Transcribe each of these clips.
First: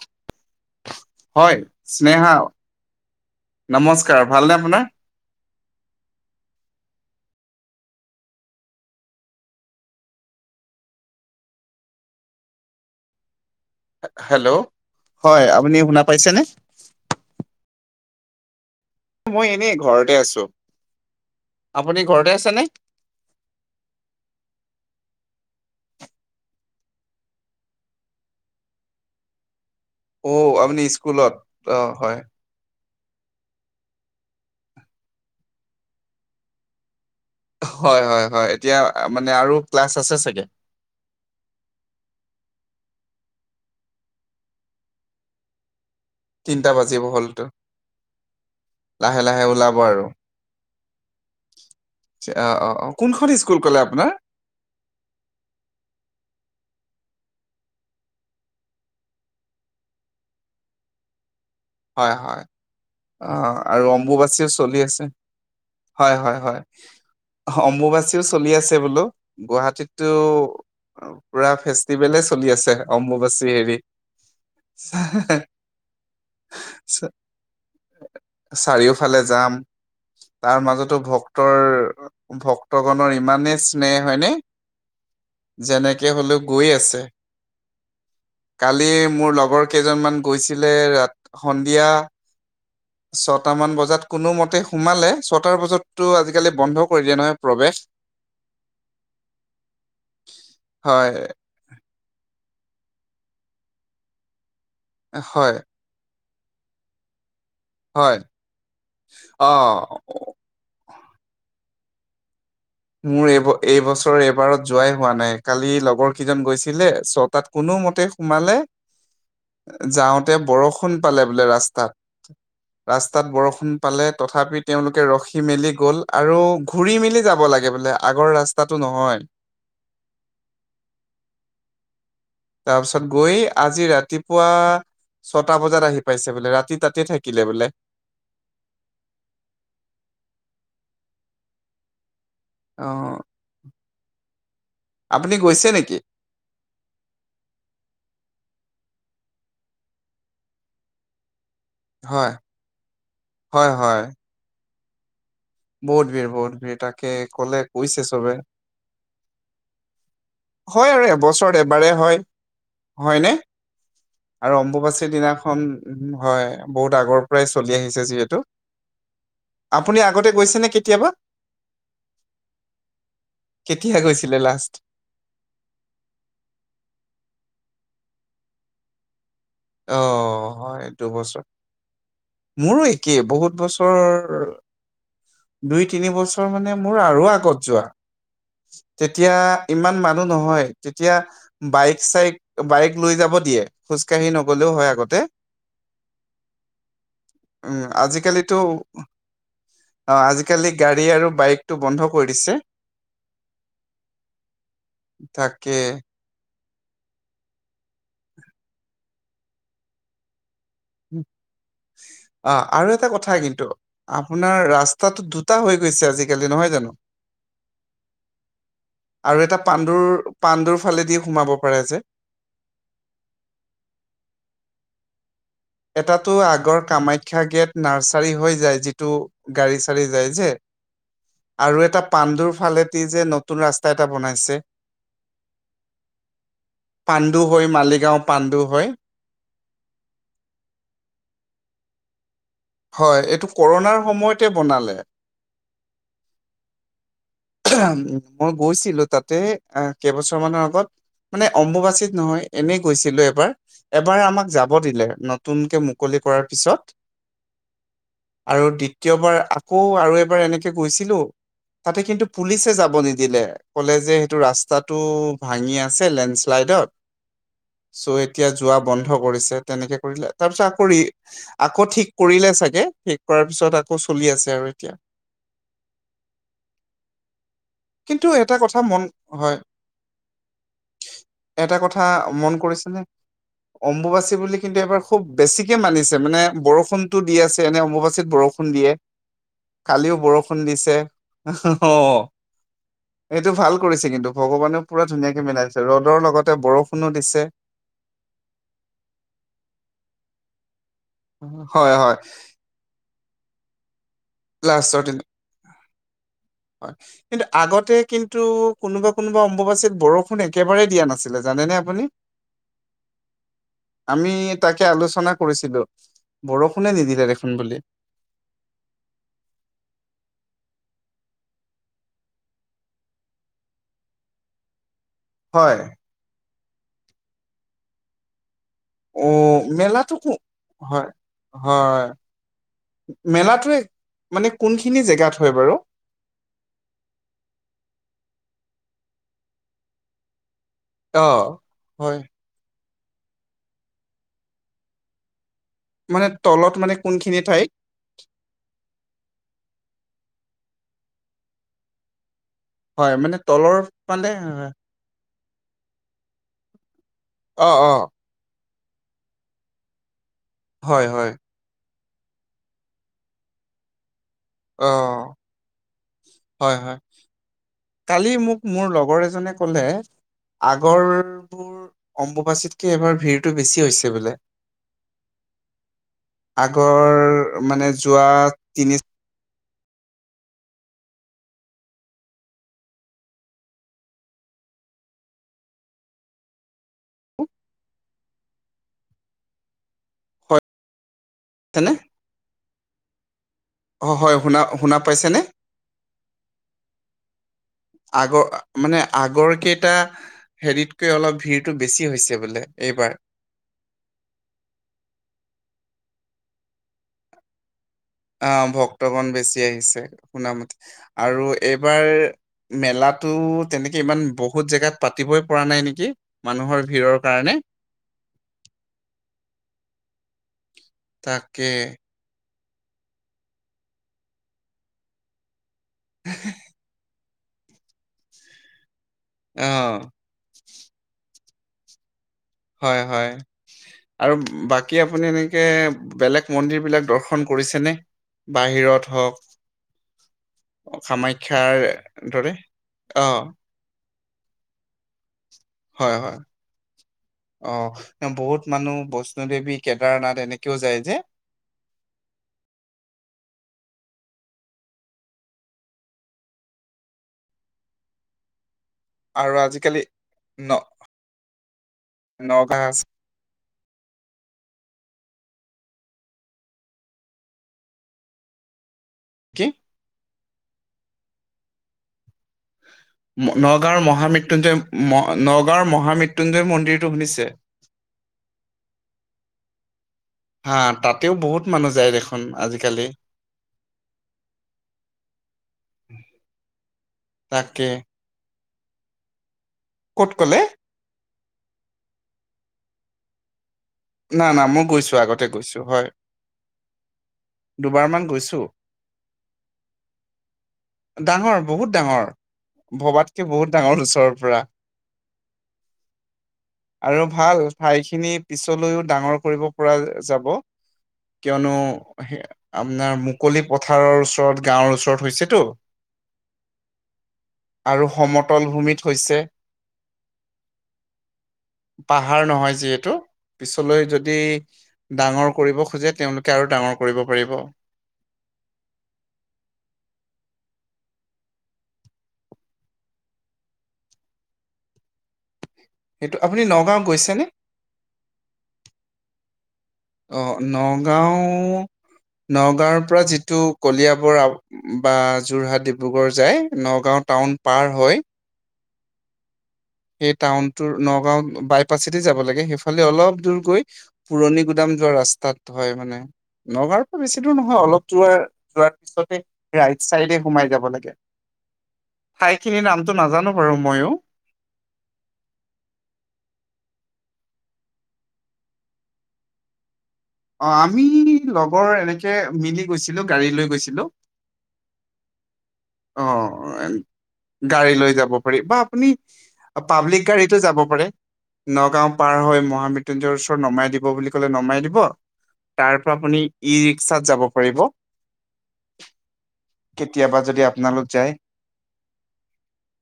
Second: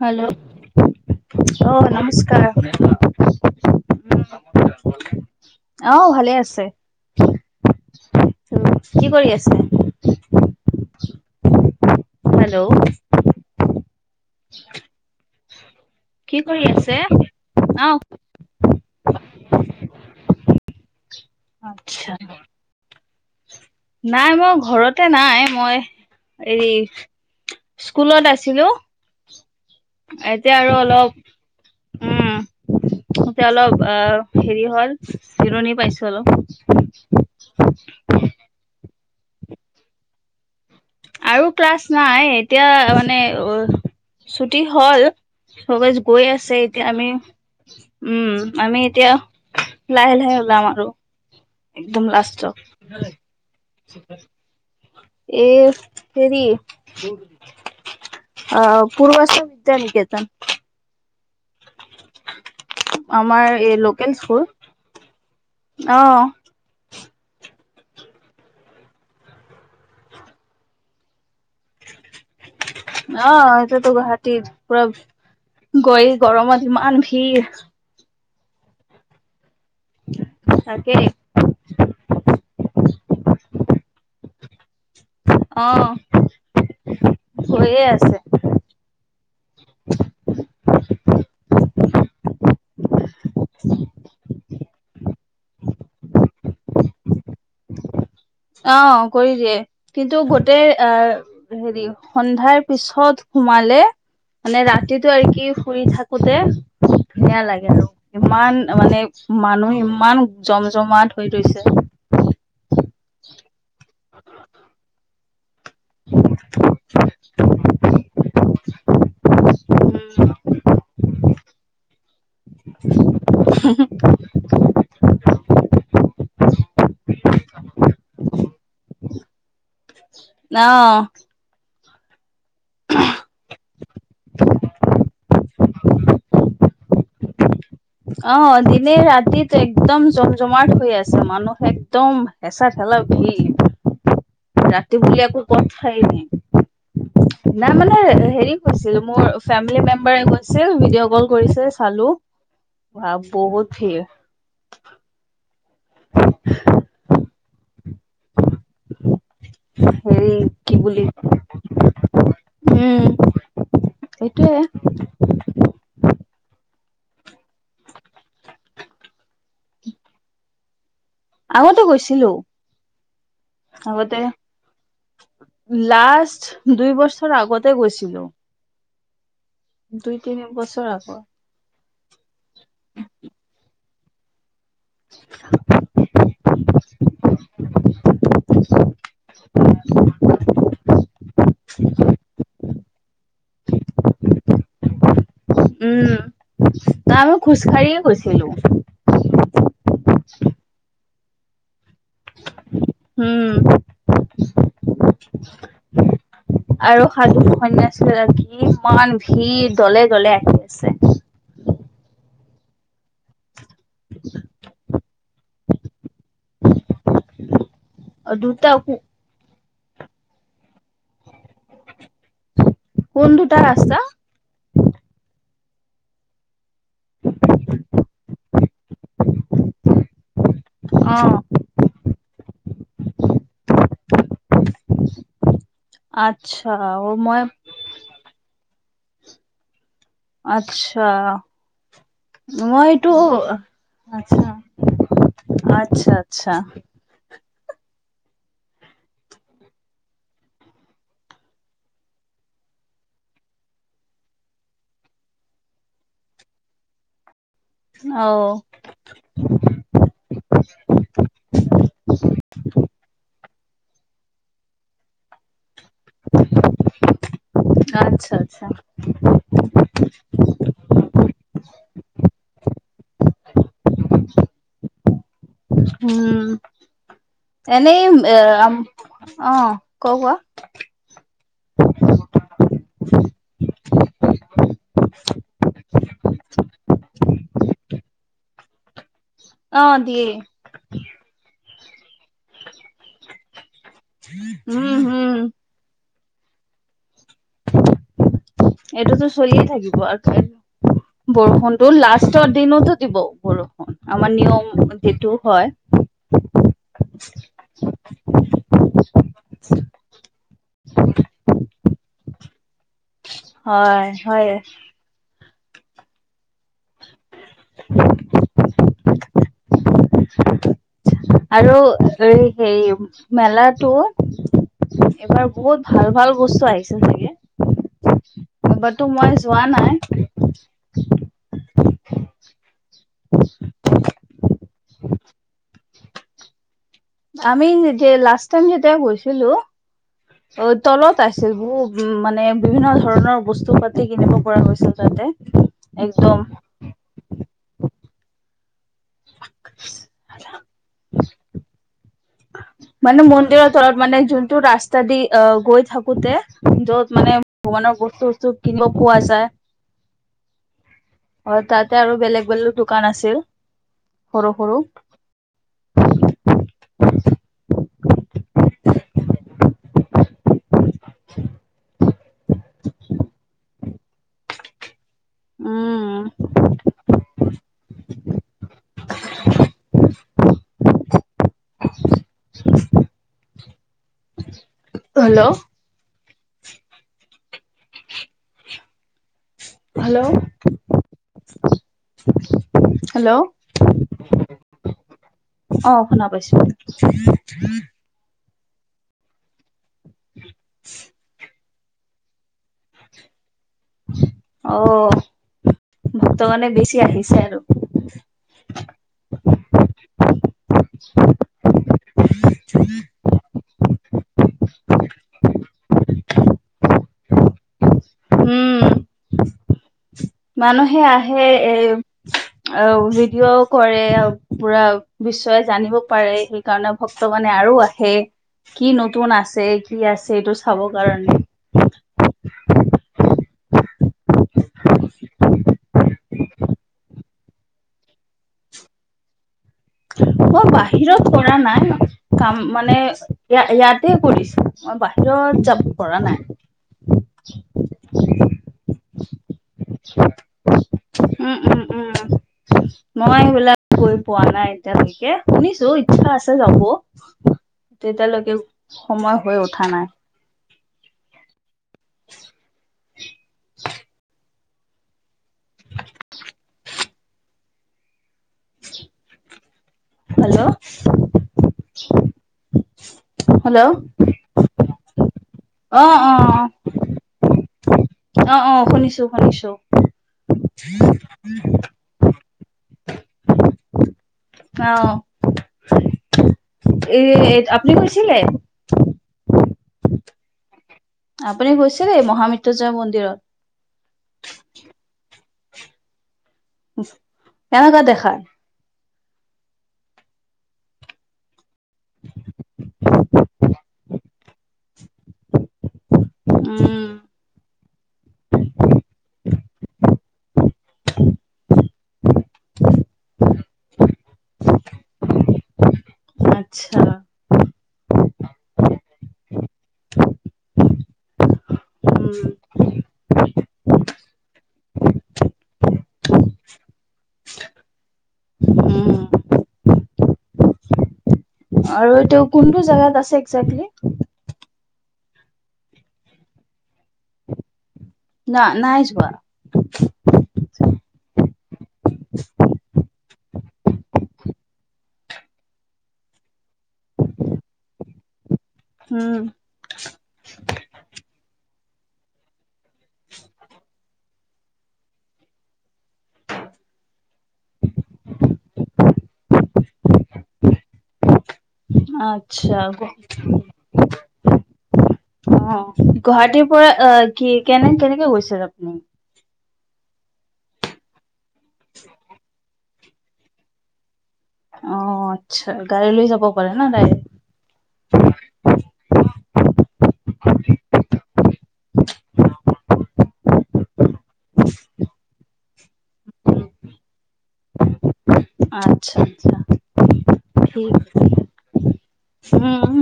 Hello. হয় অ স্নেহা নমস্কাৰ নমস্কাৰ ভালনে আপোনাৰ। অ ভালে আছে। কি কৰি আছে। হেল্ল' হেল্ল' হয় আপুনি শুনা কি পাইছেনে কৰি আছে? অ মই এনেই ঘৰতে আছো। আপুনি আচ্ছা ঘৰতে আছে নে? নাই মই ঘৰত ততে নাই মই হেৰি স্কুলত আছিলো। অ এতিয়া আৰু আপুনি অলপ, স্কুলত অ হয় উম এতিয়া অলপ আ হেৰি হ'ল জিৰণি পাইছো অলপ। হয়, হয়, হয়। এতিয়া মানে আৰু ক্লাছ আছে চাগে? আৰু ক্লাছ নাই। এতিয়া মানে ছুটি হ'ল। [unintelligible] গৈ আছে তিনটা এতিয়া বাজিব আমি হ'লতো উম, আমি এতিয়া লাহে লাহে ওলাব আৰু লাহ-লাহে ওলাম আৰু একদম অ লাষ্টত। অ অ কোনখন স্কুল ক'লে আপোনাৰ এ হেৰি অ', [unintelligible] বিদ্যা নিকেতন হয় হয় আমাৰ অ' এই আৰু লোকেল স্কুল অম্বুবাচীও চলি আছে। অ হয় হয় হয়। অম্বুবাচীও চলি আছে বোলো গুৱাহাটীততো পুৰা ফেষ্টিভেলেছ অ' এতিয়াতো গুৱাহাটীত পুৰা হেৰি গৈ গৰমত ইমান চা- ভিৰ চাৰিওফালে যাম তাৰ তাকে মাজতো ভক্তৰ ভক্তগণৰ ইমানেই স্নেহ হয়নে। অ যেনেকে হ'লেও গৈ আছে। গৈয়ে আছে কালি মোৰ লগৰ কেইজনমান গৈছিলে ৰা সন্ধিয়া। ছটা মান বজাত কোনোমতে সোমালে ছটাৰ বজাতো আজিকালি বন্ধ কৰি দিয়ে নহয় প্ৰৱেশ। অ' কৰি দিয়ে কিন্তু গোটেই হয় আহ হেৰি সন্ধাৰ। পিছত সোমালে মানে ৰাতিটো আৰু কি হয় ফুৰি থাকোতে খুব ধুনীয়া লাগে। আৰু হয় ইমান মানে অ মানুহ ইমান জম জমাত হৈ ৰৈছে মোৰ এই এইবছৰৰ এইবাৰত যোৱাই হোৱা নাই কালি লগৰ কেইজন গৈছিলে ছয় তাত কোনো মতে সোমালে। যাওঁতে বৰষুণ পালে বোলে ৰাস্তাত। ৰাস্তাত বৰষুণ পালে তথাপি তেওঁলোকে ৰখি। উখি মেলি গ'ল আৰু ঘূৰি মেলি যাব লাগে, বোলে আগৰ ৰাস্তাটো নহয়। ন'হ। তাৰপিছত গৈ, আজি ৰাতিপুৱা, ছটা বজাত আহি পাইছে বোলে। ৰাতি তাত তাতে থাকিলে বোলে। অ' দিনে ৰাতিত একদম, জম জমাট হৈ আছে। মানুহ একদম হেঁচা অ থেলা ভিৰ ৰাতি বুুলি আপুনি ক' গৈছে নেকি কথাই নাই, না' মানে হেৰি কৈছিলো, মোৰ ফেমিলি মেম্বাৰে গৈছিল, ভিডিঅ' কল কৰিছে চালো, হয় বা হয় বহুত হয় ভিৰ। বহুত ভিৰ, বহত ভিৰ তাকে, ক'লে কৈছে ছবে। [inaudible] কি হয় আৰু বুলি এবছৰত এবাৰে হয়, উম হয়নে? সেইটোয়ে আৰু অম্বুবাচীৰ দিনাখন, উ, হয়। বহুত আগৰ পৰাই চলি আহিছে যিহেতু। আপুনি আগতে গৈছে নে কেতিয়াবা? আগতে গৈছিলো। কেতিয়া আগতে গৈছিলে লাষ্ট লাষ্ট দুই বছৰ আগতে গৈছ ছিলো। অ, বছৰ হয় আগত দুবছৰ। মোৰো একেই বহুত বছৰ দুই, তিন বছৰ মানে মোৰ আৰু আগত যোৱা। তেতিয়া ইমান মানুহ নহয়, তেতিয়া বাইক চাইক বাইক লৈ যাব দিয়ে, খোজকাঢ়ি নগলেও হয় আগতে। উম, আমি খোজকাঢ়িয়ে গৈছিলো। অ'আজিকালি গাড়ী আৰু টো, বন্ধ কৰি দিছে। উম তাকে- - আৰু সাধু [unintelligible] দেখি, ইমান ভিৰ, দলে-দলে, আহি আছে। অ' আৰু এটা কথা কিন্তু, আপোনাৰ ৰাছ টো দুটা হৈ গৈছে, আজিকালি নহয় জানো? অ দুটা আৰু এটা পাণ্ডুৰ-পাণ্ডুৰ ফালেদি, সোমাব পাৰে যে। কোন দুটা ৰাস্তা এটাতো আগৰ কামাখ্যা গেট, নাৰ্চাৰী হৈ যায়, যিটো গাড়ী চাৰি যায় যে। অ আৰু এটা পাণ্ডুৰ ফালেদি যে নতুন ৰাস্তা এটা বনাইছে। আচ্ছা অ মই পাণ্ডু হৈ, মালিগাও পাণ্ডু হৈ। আচ্ছা, মই এইটো, হয় কৰোণাৰ সময়তে আছা। বনালে আত্চ্ছা-আচ্ছা। মই গৈছিলো তাতে, অ কেইবছৰ মানৰ আগত। মানে অম্বুবাচীত নহয়, এনে গৈছিলো এবাৰ, এবাৰ আমাক যাব দিলে, নতুনকে মুকলি সে কৰাৰ পিছত। অ আৰু দ্বিতীয়বাৰ আকৌ আৰু এবাৰ এনেকে গৈছ কিন্তু তাতে কিন্তু পুলিচে যাব নিদিলে। ক'লে যে, সেইটো ৰাস্তাটো ভাঙি আ আছে, লেণ্ডশ্লাইডত। চ আচ্ছা এতিয়া আচ্ছা যোৱা বন্ধ কৰিছে, তেনেকে কৰিলে। তাৰ পাছত আকৌ ৰি আকৌ ঠিক কৰিলে চাগে, শেষ কৰাৰ পিছত আকৌ চলি আছে আৰু এতিয়া। হুম। এনেই কিন্তু এ এটা আম, কথা মন অ হয় ক কোৱা? এটা কথা মন কৰিছেনে, অম্বুবাচী বুলি কিন্তু এবাৰ খুব বেছিকে মানিছ মানে, বৰষুণটো দি আছে এনে অম্বুবাচীত বৰষুণ দিয়ে। অ কালিও দিয়ে বৰষুণ দিছে। অ এইটো ভাল কৰিছে কিন্তু, ভগৱানেও উম পুৰা হম ধুনীয়াকে মিলাই দিছে। ৰ'দৰ লগতে বৰষুণো দিছ এইটোতো চলিয়ে থাকিব আৰ থে বৰষুণটো, হয় হয় লাষ্টৰ দিনোতো দিব বৰষুণ। আমাৰ নিয়ম, লাষ্টৰ দিনা এইটোও হয়। হয়। কিন্তু আগতে কিন্তু কোনোবা কোনোবা অম্বুবাচীত বৰষুণ একেবাৰে দিয়া নাছিলে জা নেনে আপুনি? হয় আমি হয় তাকে আলোচনা কৰিছিলোঁ। বৰষুণে নিদিলে দেখোন বুলি। [inaudible] আৰু এই হেৰি, মেলাতো এইবাৰ হয় বহুত ভাল ভাল বস্তু আহিছে চাগে? এইবাৰতো অ মই যোৱা নাই। মেলাটো কো হয় হয়। মেলাটোৱেই, মানে কোনখিনি জেগাত হয় বাৰু? আমি যে লাষ্ট টাইম যেতিয়া গৈছিলোঁ, অ তলত অ আছিল। বহু উ হয় মানে বিভিন্ন ধ ধৰণৰ বস্তু পাতি কিনিব পৰা হৈছিল তাতে। মানে একদম তলত মানে কোনখিনি ঠাইত? [unintelligible] মানে মন্দিৰৰ তলত মানে যোনটো ৰাস্তা দি। অহ গৈ থাকোতে য'ত মানে অ অ ভগৱানৰ বস্তু চস্তু কিনিব পোৱা যায়। হয় হয়। অ তাতে আৰু বেলেগ বেলেগ দোকান আছিল। সৰু সৰু অহ হয় হয়। কালি মোক মোৰ লগৰ এজনে ক'লে। আগৰবোৰ অম্বুবাচীতকে এইবাৰ ভিৰটো বেছি হৈছে বোলে। উম আগৰ, মানে যোৱা তিনি [unintelligible] [inaudible] হেল্ল'! হেল্ল'! হয়নে হেল্ল'? অ হয়। শুনা শুনা পাইছেনে? আহ, শুনা পাইছোঁ। আগৰ মানে আগৰ কেইটা হেৰিতকৈ অলপ ভিৰটো বেছি হৈছে বোলে, এইবাৰ। তোৰ মানে বেছি আহিছে আৰু। অ ভক্তগণ বেছি আহিছে শুনামতে আৰু এইবাৰ মেলা। টো তেনে। ইমান বহুত জেগাত পাতিবই পৰা নাই নেকি মানুহৰ ভিৰৰ কাৰণে। [unintelligible] [inaudible] উম। মানুহে আহে তাকে এ। অ ভিডিঅ' কৰে পুৰা বিশ্বই জানিব পাৰে সেইকাৰণে ভ। ভক্ত মানে আৰু আহে কি নতুন অ আছে কি আছে এইটো চাব কাৰণে। [unintelligible] হয় হয় আৰু বাকী আ। আপুনি এনেকে বেলেগ মন্দিৰ বিলাক দৰ্শন কৰিছেনে বাহিৰত হওঁক। অ বাহিৰত কৰা নাই দৰে কাম মানে অ ইয়া ইয়াত। তেই কৰিছোঁ মই বাহিৰত। যাব হয় পৰা হয় নাই। অ বহুত মানুহ বস্ত। বিষ্ণুদেৱী কেদাৰনাথ এনেকেও যায় যে। [inaudible] উম, উম, উম। মই সেইবিলাক গৈ পোৱা নাই এতিয়ালৈকে শুনিছো ইচ্ছা আছে যাব। তেতিয়ালৈকে। সময় হৈ আৰু উঠা আজিকালি নাই নহ। নগা। [inaudible] [unintelligible] কি। হেল্ল'। [unintelligible] হেল্ল'। নগাঁওৰ মহামৃত্যুঞ্জয় নগাঁওৰ অ অ মহামৃত্যুঞ্জয় মন্দিৰটো শুনিছে। অ অ শুনিছোঁ শুনিছোঁ। হা তাতেও বহুত মানুহ যায় দেখোন আজিকালি। অহ এ তাকে আপুনি গৈছিলে। ক'ত ক'লে। আপুনি গৈছিলে মহামৃত্যুঞ্জয় মন্দিৰত? নাই না মই গৈছোঁ আগতে গৈছোঁ হয়। [inaudible] কেনেকুৱা দুবাৰমান দেখাই গৈছোঁ। [inaudible] ডাঙৰ বহুত ডাঙৰ ভবাতকৈ বহুত ডাঙৰ ওচৰৰ পৰা। [inaudible] উম আৰু ভাল ঠাইখিনি পিছলৈও ডাঙৰ কৰিব। পৰা যাব। কিয়নো আপোনাৰ মুকলি পথাৰৰ ওচৰত গাঁৱৰ ওচৰত হৈছেতো। [inaudible] আচ্ছা। আৰু সমতল ভূমিত হৈছে। উম পাহাৰ নহয় যিহেতু। পিছলৈ যদি ডাঙৰ কৰিব খোজে তেওঁলোকে আৰু ডাঙৰ কৰিব পাৰিব। [inaudible] উম আৰু এইটো কোনটো জাগাত আছে একজেক্টলি? এইটো আপুনি নগাঁও গৈছেনে না নাই যোৱা। অ নগাঁও। নগাঁওৰ পৰা যিটো কলিয়াবৰ বা যোৰহাট ডিব্ৰুগড় যায় নগাঁওত। টাউন পাৰ হৈ। উম। পাচেদি যাব লাগে সেইফালে অলপ দূৰ গৈ পুৰণি গুদাম যোৱা ৰাস্তাত হয় মানে। নগাঁওৰ পৰা বেছি দূৰ নহয় অলপ দূৰে যোৱাৰ পিছতে ৰাইট চাইডে সোমাই যাব লাগে। আচ্ছা ঠাইখিনিৰ নামটো নাজানোঁ বাৰু মইও। অ', গুৱাহাটীৰ পৰা আ কি কেনে-কেনেকে গৈছিল আপুনি? অ', আমি লগৰ এনেকে মিলি গৈছিলো, গাড়ী লৈ গৈছিলো। অ'। আচ্ছা গাড়ী লৈ যাব পাৰে ন অ', ডাইৰেক্ট গাড়ী লৈ যাব পাৰি বা আপুনি পাব্লিক গাড়ীতো যাব পাৰে। নগাঁও পাৰ হৈ মহা মৃত্যুঞ্জয়ৰ ওচৰত নমাই দিব বুলি কলে নমাই দিব। তাৰ পৰা আপুনি ই ৰিক্সাত যাব পাৰিব। আচ্ছা আচ্ছা। কেতিয়াবা যদি [unintelligible] আপোনালোক যায়, উম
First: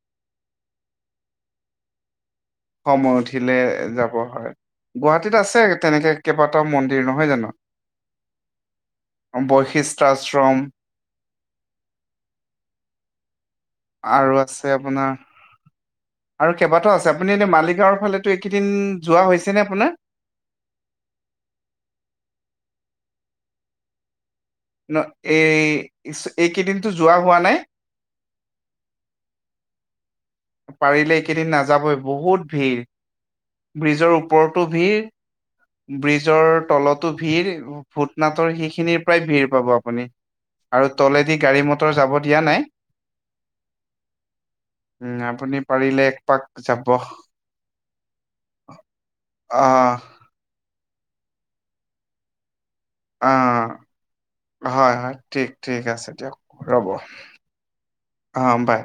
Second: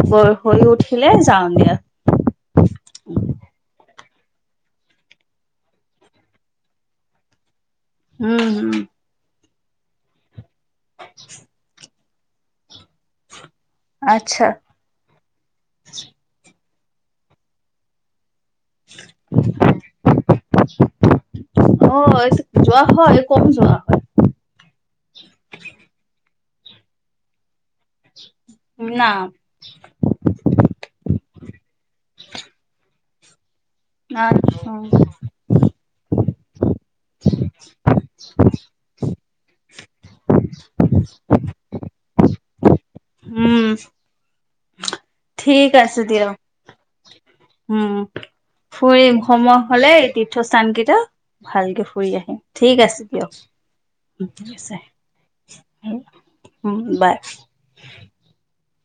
সময় হৈ উঠিলে যাওঁ দিয়া। সময় উঠিলে যাব হয়। গুৱাহাটীত আছে তেনেকে কেইবাটাও মন্দিৰ নহয় জানো। উম হম। বৈশিষ্ট আশ্ৰম [inaudible] আৰু আচ্ছা আছে আপোনাৰ আৰু কেইবাটাও আছে আপুনি এনেই মালিগাঁওৰ ফালে, এইকেইদিন যোৱা হৈছে নে আপোনাৰ? অ যোৱা হয় কম যোৱা হয়। ন, এই এইকেইদিনটো যোৱা হোৱা নাই? না, পাৰিলে এইকেইদিন নাযাবই বহুত ভিৰ। ব্ৰিজৰ ওপৰতো আচ্ছা ভিৰ, ব্ৰিজৰ তলতো ভিৰ, ভূটনাথৰ সিখিনিৰ পৰাই ভিৰ পাব আপুনি। আৰু তলেদি গাড়ী মটৰ যাব দিয়া নাই। হুম। উম, আপুনি পাৰিলে এক পাক যাব। হুম উম, ফুৰিম সময় অ হলে তীৰ্থস্থান কে তা ভালকে ফুৰি আহিম, ঠিক আছে দিয়ক। অ ঠিক আছে, হয়, হয়, ঠিক, ঠিক আছে দিয়ক [unintelligible] উম, ৰ'ব বাই। অ' বাই।